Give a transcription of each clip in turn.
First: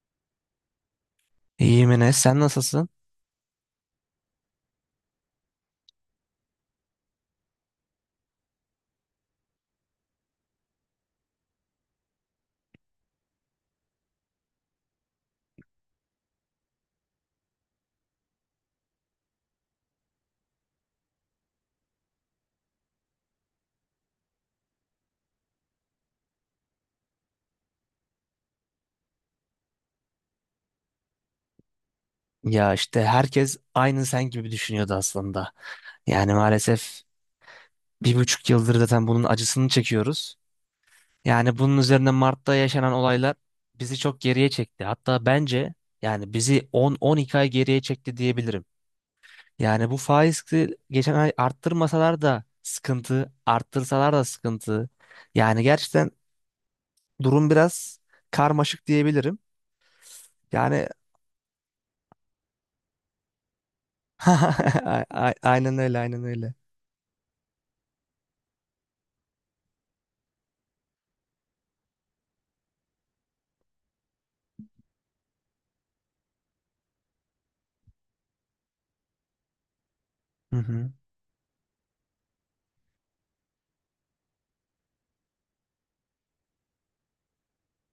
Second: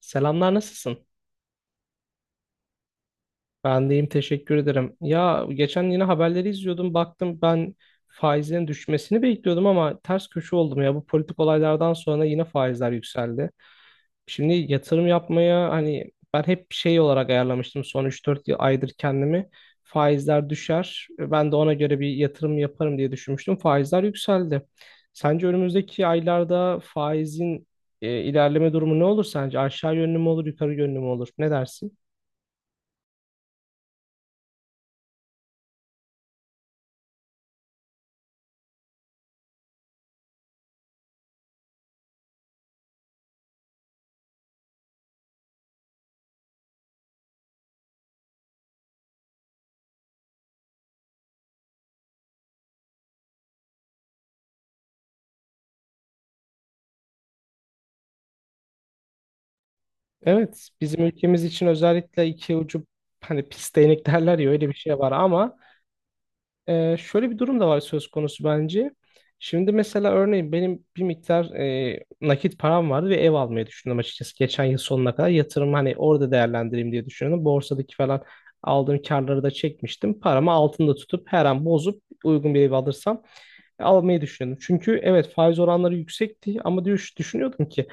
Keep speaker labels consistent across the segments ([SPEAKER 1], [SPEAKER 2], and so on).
[SPEAKER 1] Selamlar, nasılsın?
[SPEAKER 2] İyiyim Enes, sen nasılsın?
[SPEAKER 1] Ben deyim, teşekkür ederim. Ya geçen yine haberleri izliyordum, baktım ben faizlerin düşmesini bekliyordum ama ters köşe oldum ya. Bu politik olaylardan sonra yine faizler yükseldi. Şimdi yatırım yapmaya hani ben hep şey olarak ayarlamıştım son üç dört aydır kendimi. Faizler düşer ben de ona göre bir yatırım yaparım diye düşünmüştüm. Faizler yükseldi. Sence önümüzdeki aylarda faizin ilerleme durumu ne olur sence? Aşağı yönlü mü olur, yukarı yönlü mü olur? Ne dersin?
[SPEAKER 2] Ya işte herkes aynı sen gibi düşünüyordu aslında. Yani maalesef 1,5 yıldır zaten bunun acısını çekiyoruz. Yani bunun üzerine Mart'ta yaşanan olaylar bizi çok geriye çekti. Hatta bence yani bizi 10-12 ay geriye çekti diyebilirim. Yani bu faizi geçen ay arttırmasalar da sıkıntı, arttırsalar da sıkıntı. Yani gerçekten durum biraz karmaşık diyebilirim.
[SPEAKER 1] Evet,
[SPEAKER 2] Yani
[SPEAKER 1] bizim ülkemiz için özellikle iki ucu hani pis değnek derler ya, öyle bir şey var ama
[SPEAKER 2] aynen öyle, aynen öyle.
[SPEAKER 1] şöyle bir durum da var söz konusu bence. Şimdi mesela örneğin benim bir miktar nakit param vardı ve ev almayı düşündüm açıkçası. Geçen yıl sonuna kadar yatırım hani orada değerlendireyim diye düşünüyordum. Borsadaki falan aldığım karları da çekmiştim. Paramı
[SPEAKER 2] Hı hı.
[SPEAKER 1] altında tutup her an bozup uygun bir ev alırsam almayı düşünüyordum. Çünkü evet, faiz oranları yüksekti ama düşünüyordum ki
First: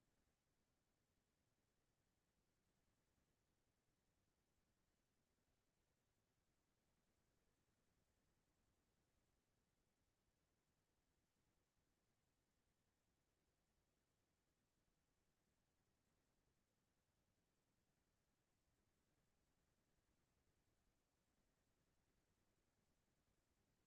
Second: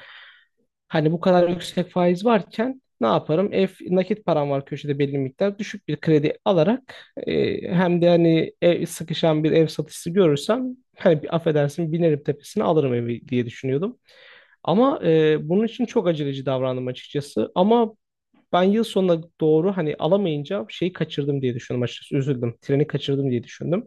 [SPEAKER 1] hani bu kadar yüksek faiz varken ne yaparım? Ev nakit param var köşede belli miktar. Düşük bir kredi alarak hem de hani ev, sıkışan bir ev satışı görürsem hani bir, affedersin, binerim tepesine alırım evi diye düşünüyordum. Ama bunun için çok aceleci davrandım açıkçası. Ama ben yıl sonuna doğru hani alamayınca şeyi kaçırdım diye düşündüm açıkçası. Üzüldüm. Treni kaçırdım diye düşündüm.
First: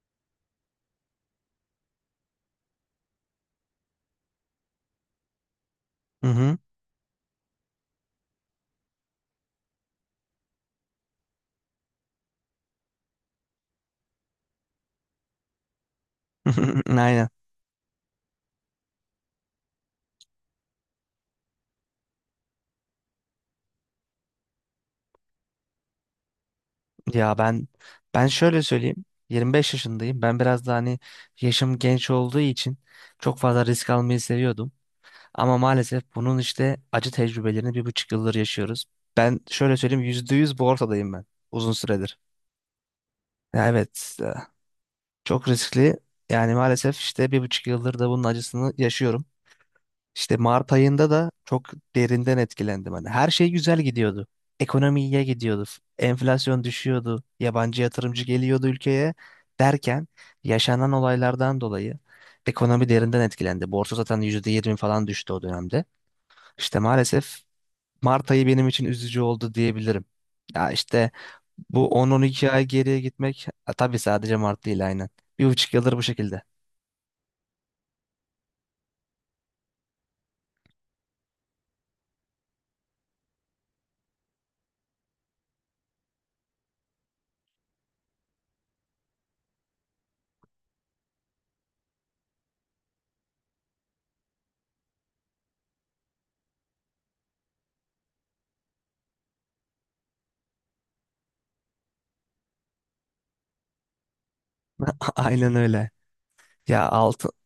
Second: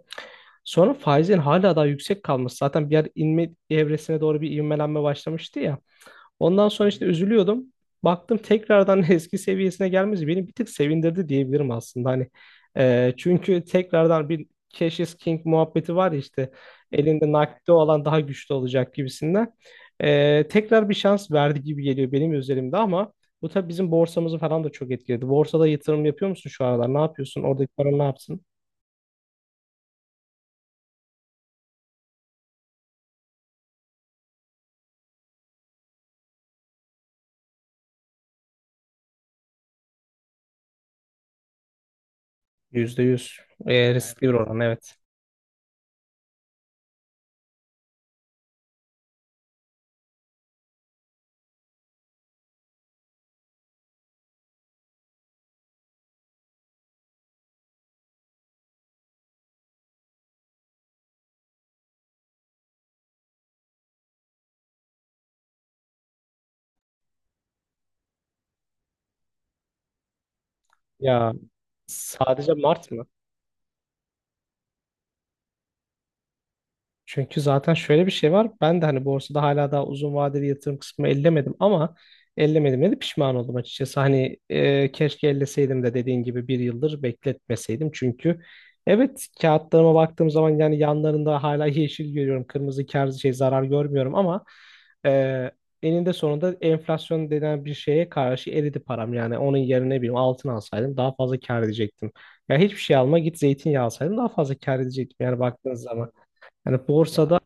[SPEAKER 1] Sonra faizin hala daha yüksek kalması. Zaten bir yer inme evresine doğru bir ivmelenme başlamıştı ya.
[SPEAKER 2] Hı hı.
[SPEAKER 1] Ondan sonra işte üzülüyordum. Baktım tekrardan eski seviyesine gelmesi beni bir tık sevindirdi diyebilirim aslında. Hani çünkü tekrardan bir Cash is King muhabbeti var ya işte,
[SPEAKER 2] Aynen.
[SPEAKER 1] elinde nakdi olan daha güçlü olacak gibisinden. Tekrar bir şans verdi gibi geliyor benim üzerimde ama bu tabii bizim borsamızı falan da çok etkiledi. Borsada yatırım yapıyor musun şu aralar? Ne
[SPEAKER 2] Ya
[SPEAKER 1] yapıyorsun?
[SPEAKER 2] ben
[SPEAKER 1] Oradaki paran ne
[SPEAKER 2] ben
[SPEAKER 1] yapsın?
[SPEAKER 2] şöyle söyleyeyim. 25 yaşındayım. Ben biraz da hani yaşım genç olduğu için çok fazla risk almayı seviyordum. Ama maalesef bunun işte acı tecrübelerini bir buçuk yıldır yaşıyoruz. Ben şöyle söyleyeyim %100 borsadayım ben uzun süredir.
[SPEAKER 1] %100?
[SPEAKER 2] Ya evet
[SPEAKER 1] Riskli
[SPEAKER 2] e,
[SPEAKER 1] bir oran, evet.
[SPEAKER 2] çok riskli. Yani maalesef işte bir buçuk yıldır da bunun acısını yaşıyorum. İşte Mart ayında da çok derinden etkilendim. Hani her şey güzel gidiyordu. Ekonomi iyiye gidiyordu. Enflasyon düşüyordu. Yabancı yatırımcı geliyordu ülkeye derken yaşanan olaylardan dolayı ekonomi derinden etkilendi. Borsa zaten %20 falan düştü o dönemde. İşte maalesef Mart ayı benim için üzücü oldu diyebilirim. Ya işte
[SPEAKER 1] Ya
[SPEAKER 2] bu on-on iki
[SPEAKER 1] sadece
[SPEAKER 2] ay
[SPEAKER 1] Mart
[SPEAKER 2] geriye
[SPEAKER 1] mı?
[SPEAKER 2] gitmek ha, tabii sadece Mart değil aynen. Bir buçuk yıldır bu şekilde.
[SPEAKER 1] Çünkü zaten şöyle bir şey var. Ben de hani borsada hala daha uzun vadeli yatırım kısmı ellemedim ama ellemedim de pişman oldum açıkçası. Hani keşke elleseydim de dediğin gibi bir yıldır bekletmeseydim. Çünkü evet, kağıtlarıma baktığım zaman yani yanlarında hala yeşil görüyorum. Kırmızı kar şey zarar görmüyorum ama e, eninde sonunda enflasyon denen bir şeye karşı eridi param. Yani onun yerine ne bileyim altın alsaydım daha fazla kar edecektim. Ya hiçbir şey alma, git zeytinyağı alsaydım daha fazla kar edecektim yani
[SPEAKER 2] Aynen
[SPEAKER 1] baktığınız
[SPEAKER 2] öyle.
[SPEAKER 1] zaman. Yani
[SPEAKER 2] Ya
[SPEAKER 1] borsada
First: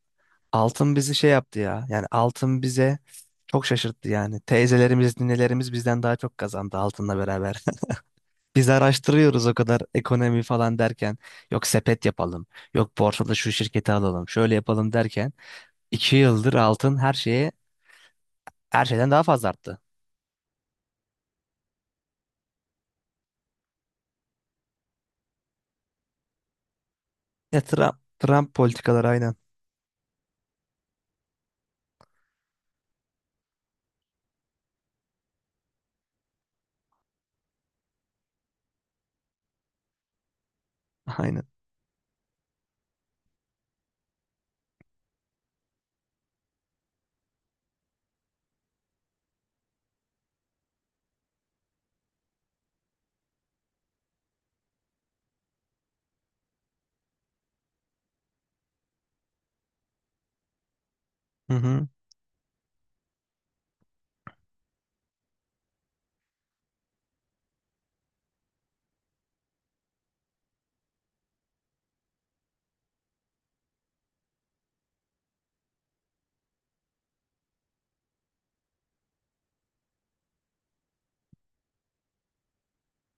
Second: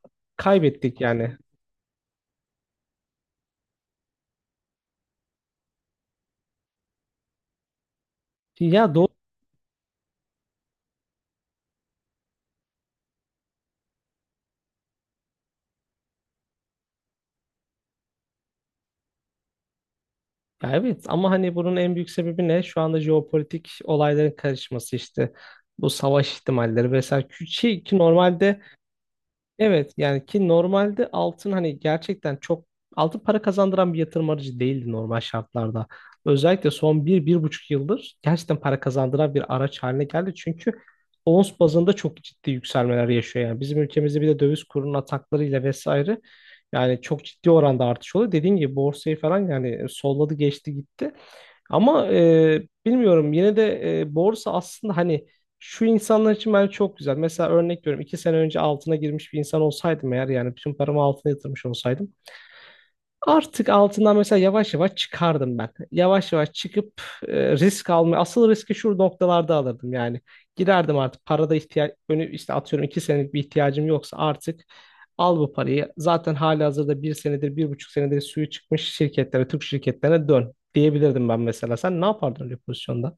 [SPEAKER 2] altın
[SPEAKER 1] kaybettik
[SPEAKER 2] bizi şey
[SPEAKER 1] yani.
[SPEAKER 2] yaptı ya. Yani altın bize çok şaşırttı yani. Teyzelerimiz, ninelerimiz bizden daha çok kazandı altınla beraber. Biz
[SPEAKER 1] Ya, doğru.
[SPEAKER 2] araştırıyoruz o kadar ekonomi falan derken. Yok sepet yapalım. Yok borsada şu şirketi alalım. Şöyle yapalım derken. 2 yıldır altın her şeye her şeyden daha fazla arttı.
[SPEAKER 1] Ya evet ama hani bunun en büyük sebebi ne? Şu anda jeopolitik olayların karışması işte. Bu savaş ihtimalleri vesaire.
[SPEAKER 2] Ya
[SPEAKER 1] Ki,
[SPEAKER 2] Trump,
[SPEAKER 1] ki
[SPEAKER 2] Trump
[SPEAKER 1] normalde,
[SPEAKER 2] politikaları aynen.
[SPEAKER 1] evet yani ki normalde altın hani gerçekten çok altın para kazandıran bir yatırım aracı değildi normal şartlarda. Özellikle son bir, bir buçuk yıldır gerçekten para kazandıran bir araç haline geldi. Çünkü
[SPEAKER 2] Aynen.
[SPEAKER 1] ons bazında çok ciddi yükselmeler yaşıyor yani. Bizim ülkemizde bir de döviz kurunun ataklarıyla vesaire, yani çok ciddi oranda artış oluyor. Dediğim gibi borsayı falan yani solladı, geçti gitti. Ama bilmiyorum, yine de borsa aslında hani şu insanlar için bence çok güzel. Mesela örnek veriyorum, 2 sene önce altına girmiş bir insan olsaydım eğer, yani bütün paramı altına
[SPEAKER 2] Hı
[SPEAKER 1] yatırmış
[SPEAKER 2] hı.
[SPEAKER 1] olsaydım. Artık altından mesela yavaş yavaş çıkardım ben. Yavaş yavaş çıkıp risk almaya, asıl riski şu noktalarda alırdım yani. Girerdim artık, parada ihtiyaç önü işte atıyorum, 2 senelik bir ihtiyacım yoksa artık al bu parayı. Zaten halihazırda bir senedir, bir buçuk senedir suyu çıkmış şirketlere, Türk şirketlerine dön diyebilirdim ben mesela. Sen ne yapardın öyle bir pozisyonda?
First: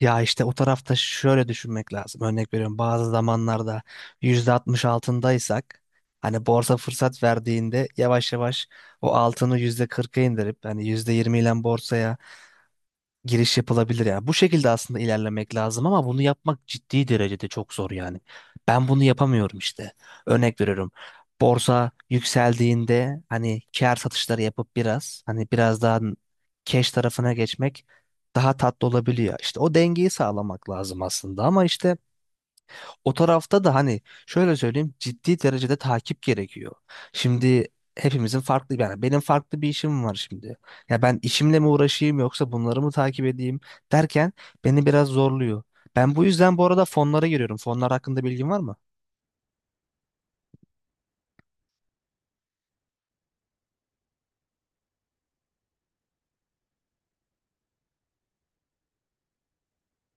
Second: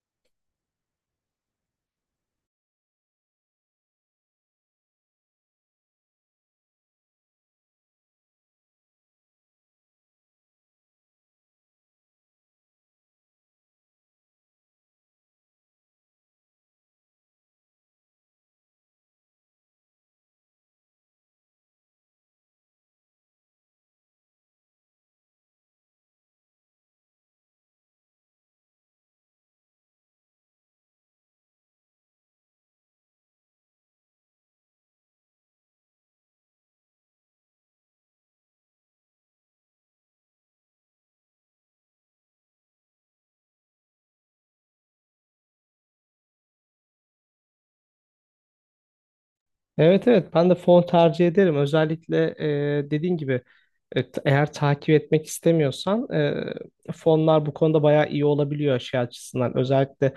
[SPEAKER 2] Ya işte o tarafta şöyle düşünmek lazım. Örnek veriyorum bazı zamanlarda %60 altındaysak hani borsa fırsat verdiğinde yavaş yavaş o altını %40'a indirip hani %20 ile borsaya giriş yapılabilir yani. Bu şekilde aslında ilerlemek lazım ama bunu yapmak ciddi derecede çok zor yani. Ben bunu yapamıyorum işte. Örnek veriyorum. Borsa yükseldiğinde hani kâr satışları yapıp biraz hani biraz daha cash tarafına geçmek daha tatlı olabiliyor. İşte o dengeyi sağlamak lazım aslında ama işte o tarafta da hani şöyle söyleyeyim ciddi derecede takip gerekiyor. Şimdi hepimizin farklı yani benim farklı bir işim var şimdi. Ya ben işimle mi uğraşayım yoksa bunları mı takip edeyim derken beni biraz zorluyor. Ben bu yüzden bu arada fonlara giriyorum. Fonlar hakkında bilgin var mı?
[SPEAKER 1] Evet, evet, ben de fon tercih ederim. Özellikle dediğin gibi, eğer takip etmek istemiyorsan fonlar bu konuda bayağı iyi olabiliyor şey açısından. Özellikle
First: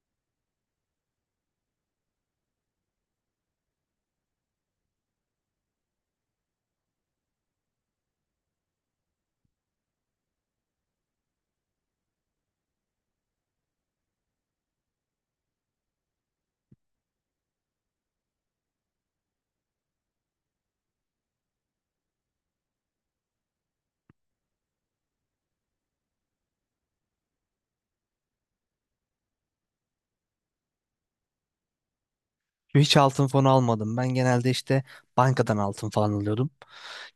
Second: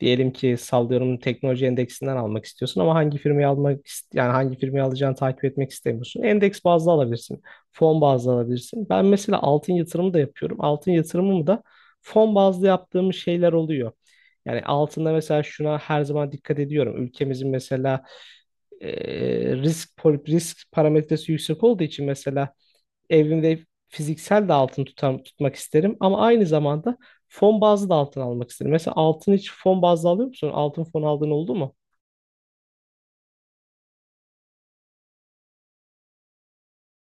[SPEAKER 1] diyelim ki sallıyorum teknoloji endeksinden almak istiyorsun ama hangi firmayı almak yani hangi firmayı alacağını takip etmek istemiyorsun. Endeks bazlı alabilirsin. Fon bazlı alabilirsin. Ben mesela altın yatırımı da yapıyorum. Altın yatırımımı da fon bazlı yaptığım şeyler oluyor. Yani altında mesela şuna her zaman dikkat ediyorum. Ülkemizin mesela risk parametresi yüksek olduğu için mesela evimde fiziksel de altın tutmak isterim ama aynı zamanda fon bazlı da altın almak isterim. Mesela altın hiç fon bazlı alıyor musun? Altın fon aldığın oldu mu?
[SPEAKER 2] Hiç altın fonu almadım. Ben genelde işte bankadan altın falan alıyordum.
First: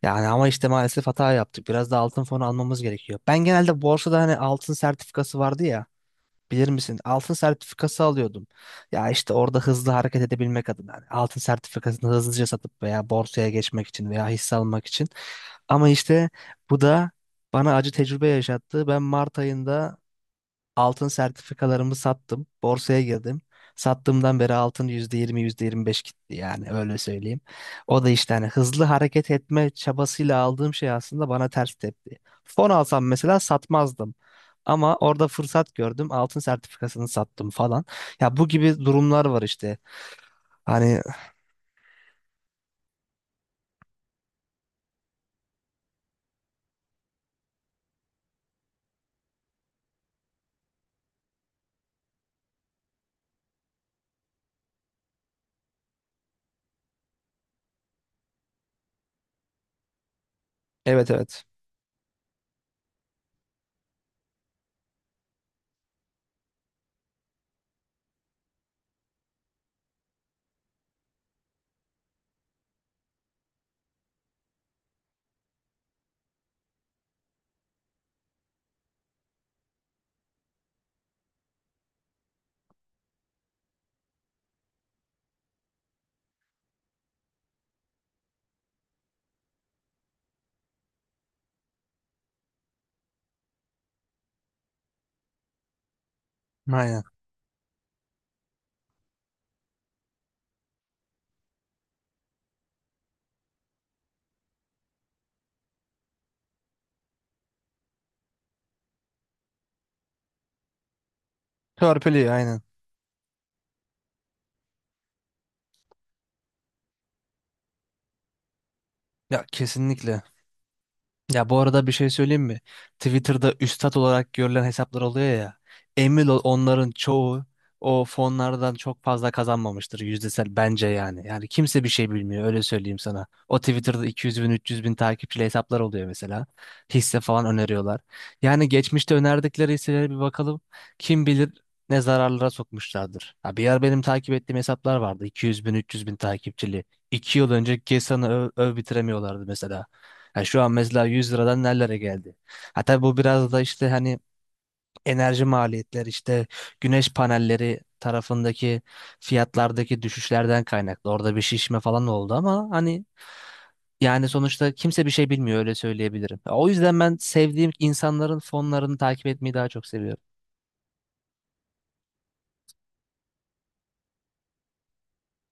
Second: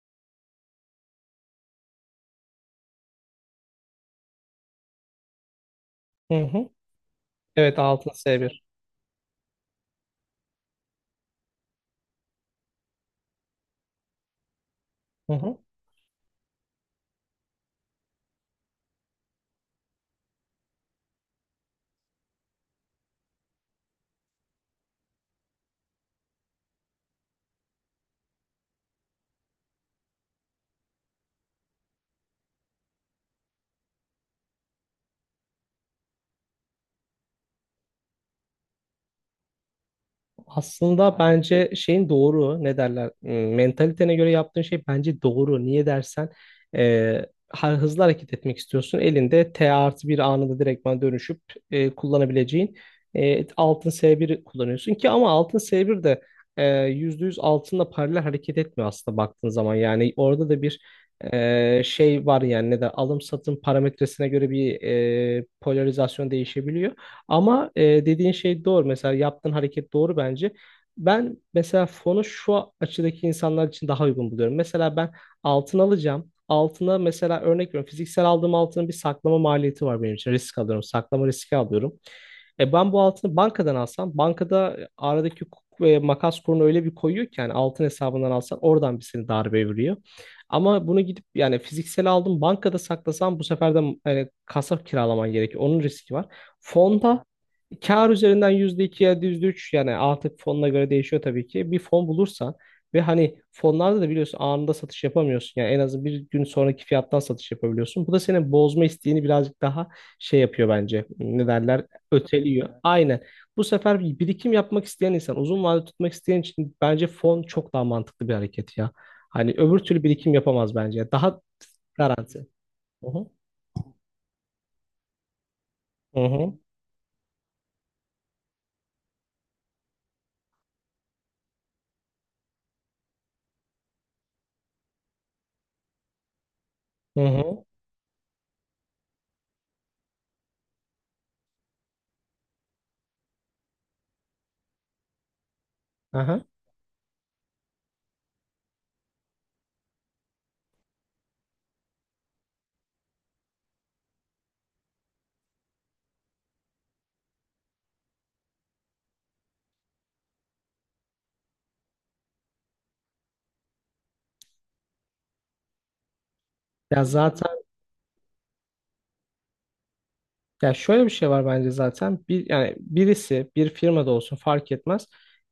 [SPEAKER 2] Yani ama işte maalesef hata yaptık. Biraz da altın fonu almamız gerekiyor. Ben genelde borsada hani altın sertifikası vardı ya.
[SPEAKER 1] Hı hı.
[SPEAKER 2] Bilir misin? Altın
[SPEAKER 1] Evet,
[SPEAKER 2] sertifikası
[SPEAKER 1] altın
[SPEAKER 2] alıyordum.
[SPEAKER 1] S1.
[SPEAKER 2] Ya işte orada hızlı hareket edebilmek adına hani altın sertifikasını hızlıca satıp veya borsaya geçmek için veya hisse almak için.
[SPEAKER 1] Hı hı.
[SPEAKER 2] Ama işte bu da bana acı tecrübe yaşattı. Ben Mart ayında altın sertifikalarımı sattım. Borsaya girdim. Sattığımdan beri altın %20, %25 gitti yani öyle söyleyeyim. O da işte hani hızlı hareket etme çabasıyla aldığım şey aslında bana ters tepti. Fon alsam mesela satmazdım. Ama orada fırsat gördüm. Altın sertifikasını sattım falan. Ya bu gibi durumlar var işte. Hani
[SPEAKER 1] Aslında bence şeyin doğru, ne derler, mentalitene göre yaptığın şey bence doğru. Niye dersen hızlı hareket etmek istiyorsun. Elinde T artı bir anında direktman dönüşüp kullanabileceğin altın S1 kullanıyorsun ki ama altın S1 de %100 altınla paralel hareket etmiyor aslında baktığın zaman. Yani orada da bir
[SPEAKER 2] evet evet.
[SPEAKER 1] şey var yani, ne der, alım satım parametresine göre bir polarizasyon değişebiliyor. Ama dediğin şey doğru. Mesela yaptığın hareket doğru bence. Ben mesela fonu şu açıdaki insanlar için daha uygun buluyorum. Mesela ben altın alacağım. Altına mesela örnek veriyorum. Fiziksel aldığım altının bir saklama maliyeti var benim için. Risk alıyorum. Saklama riski alıyorum. E ben bu altını bankadan alsam, bankada aradaki hukuk ve makas kurunu öyle bir koyuyor ki yani altın hesabından alsan oradan bir seni darbe vuruyor. Ama bunu gidip yani fiziksel aldım bankada saklasam bu sefer de yani kasa kiralaman gerekiyor. Onun riski var.
[SPEAKER 2] Aynen.
[SPEAKER 1] Fonda kar üzerinden %2 ya da yüzde üç, yani artık fonuna göre değişiyor tabii ki. Bir fon bulursan ve hani fonlarda da biliyorsun anında satış yapamıyorsun. Yani en azı bir gün sonraki fiyattan satış yapabiliyorsun. Bu da senin bozma isteğini birazcık daha şey yapıyor bence. Ne derler?
[SPEAKER 2] Törpülüyor aynen.
[SPEAKER 1] Öteliyor. Aynen. Bu sefer bir birikim yapmak isteyen insan, uzun vadede tutmak isteyen için bence fon çok daha mantıklı bir hareket ya.
[SPEAKER 2] Ya
[SPEAKER 1] Hani öbür türlü
[SPEAKER 2] kesinlikle.
[SPEAKER 1] birikim yapamaz bence. Daha
[SPEAKER 2] Ya bu arada bir şey söyleyeyim
[SPEAKER 1] garanti.
[SPEAKER 2] mi?
[SPEAKER 1] Hı hı.
[SPEAKER 2] Twitter'da üstat olarak görülen hesaplar oluyor ya.
[SPEAKER 1] Hı
[SPEAKER 2] Emin ol
[SPEAKER 1] hı.
[SPEAKER 2] onların çoğu o fonlardan çok fazla kazanmamıştır yüzdesel bence yani. Yani kimse bir şey bilmiyor öyle söyleyeyim sana. O Twitter'da 200 bin 300 bin takipçili hesaplar oluyor mesela. Hisse
[SPEAKER 1] Hı
[SPEAKER 2] falan
[SPEAKER 1] hı.
[SPEAKER 2] öneriyorlar. Yani geçmişte önerdikleri hisselere bir bakalım. Kim bilir ne zararlara sokmuşlardır. Ha, bir yer benim takip ettiğim hesaplar vardı. 200 bin 300 bin
[SPEAKER 1] Aha.
[SPEAKER 2] takipçili. 2 yıl önce Gesan'ı öv bitiremiyorlardı mesela. Ha şu an mesela 100 liradan nerelere geldi? Ha tabii bu biraz da işte hani enerji maliyetleri işte güneş panelleri tarafındaki fiyatlardaki düşüşlerden kaynaklı. Orada bir şişme falan oldu ama hani yani sonuçta kimse bir şey bilmiyor öyle söyleyebilirim. Ya, o yüzden
[SPEAKER 1] Ya
[SPEAKER 2] ben
[SPEAKER 1] zaten,
[SPEAKER 2] sevdiğim insanların fonlarını takip etmeyi daha çok seviyorum.
[SPEAKER 1] ya şöyle bir şey var bence zaten. Bir, yani birisi bir firmada olsun fark etmez.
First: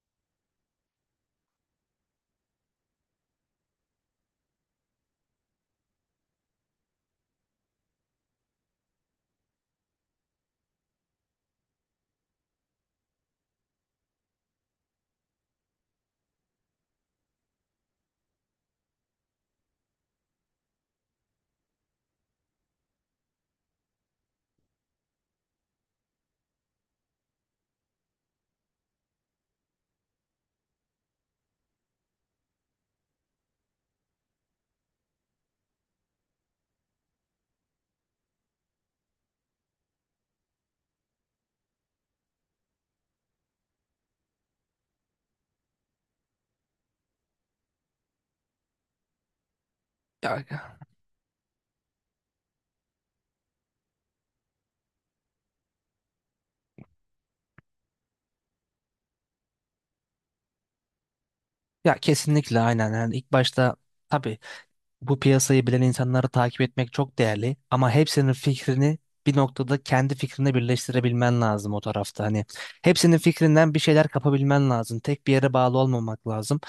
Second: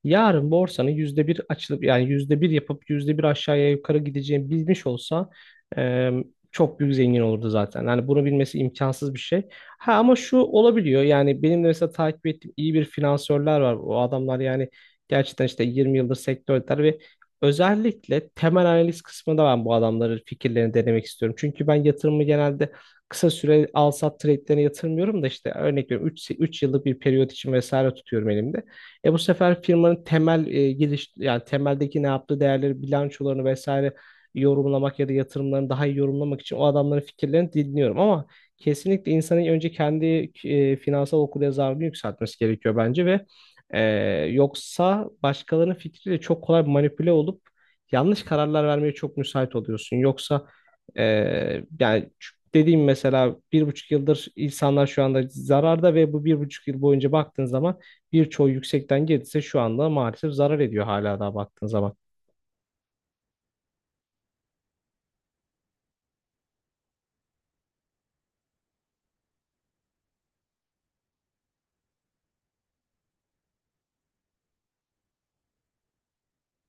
[SPEAKER 1] Yarın borsanın yüzde bir açılıp yani yüzde bir yapıp yüzde bir aşağıya yukarı gideceğini bilmiş olsa e, çok büyük zengin olurdu zaten. Yani bunu bilmesi imkansız bir şey. Ha ama şu olabiliyor, yani benim de mesela takip ettiğim iyi bir finansörler var. O adamlar yani gerçekten işte 20 yıldır sektördeler ve özellikle temel analiz kısmında ben bu adamların fikirlerini denemek istiyorum. Çünkü ben yatırımı genelde kısa süre al sat trade'lerine yatırmıyorum da işte örnek veriyorum 3 yıllık bir periyot için vesaire tutuyorum elimde. E bu sefer firmanın temel giriş yani temeldeki ne yaptığı değerleri, bilançolarını vesaire yorumlamak ya da yatırımlarını daha iyi yorumlamak için o adamların fikirlerini dinliyorum ama kesinlikle insanın önce kendi finansal okuryazarlığını yükseltmesi gerekiyor bence ve e, yoksa başkalarının fikriyle çok kolay manipüle olup yanlış kararlar vermeye çok müsait oluyorsun. Yoksa
[SPEAKER 2] Ya,
[SPEAKER 1] e, yani dediğim mesela bir buçuk yıldır insanlar şu anda zararda ve bu bir buçuk yıl boyunca baktığın zaman birçoğu yüksekten gelirse şu anda maalesef zarar ediyor hala daha baktığın
[SPEAKER 2] ya,
[SPEAKER 1] zaman.
[SPEAKER 2] kesinlikle aynen. Yani ilk başta tabii bu piyasayı bilen insanları takip etmek çok değerli ama hepsinin fikrini bir noktada kendi fikrine birleştirebilmen lazım o tarafta. Hani hepsinin fikrinden bir şeyler kapabilmen lazım. Tek bir yere bağlı olmamak lazım.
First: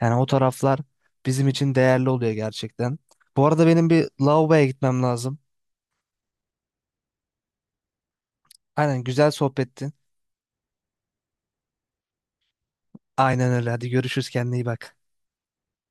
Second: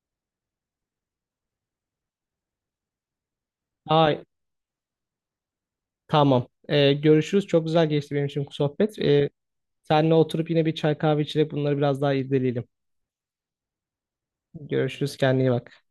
[SPEAKER 2] Yani o taraflar bizim için değerli oluyor gerçekten. Bu arada benim bir
[SPEAKER 1] Ay,
[SPEAKER 2] lavaboya gitmem lazım.
[SPEAKER 1] tamam. Görüşürüz. Çok güzel geçti benim için bu sohbet.
[SPEAKER 2] Aynen güzel sohbetti.
[SPEAKER 1] Seninle oturup yine bir çay kahve içerek bunları biraz daha irdeleyelim.
[SPEAKER 2] Aynen öyle. Hadi görüşürüz, kendine iyi bak.
[SPEAKER 1] Görüşürüz. Kendine iyi bak.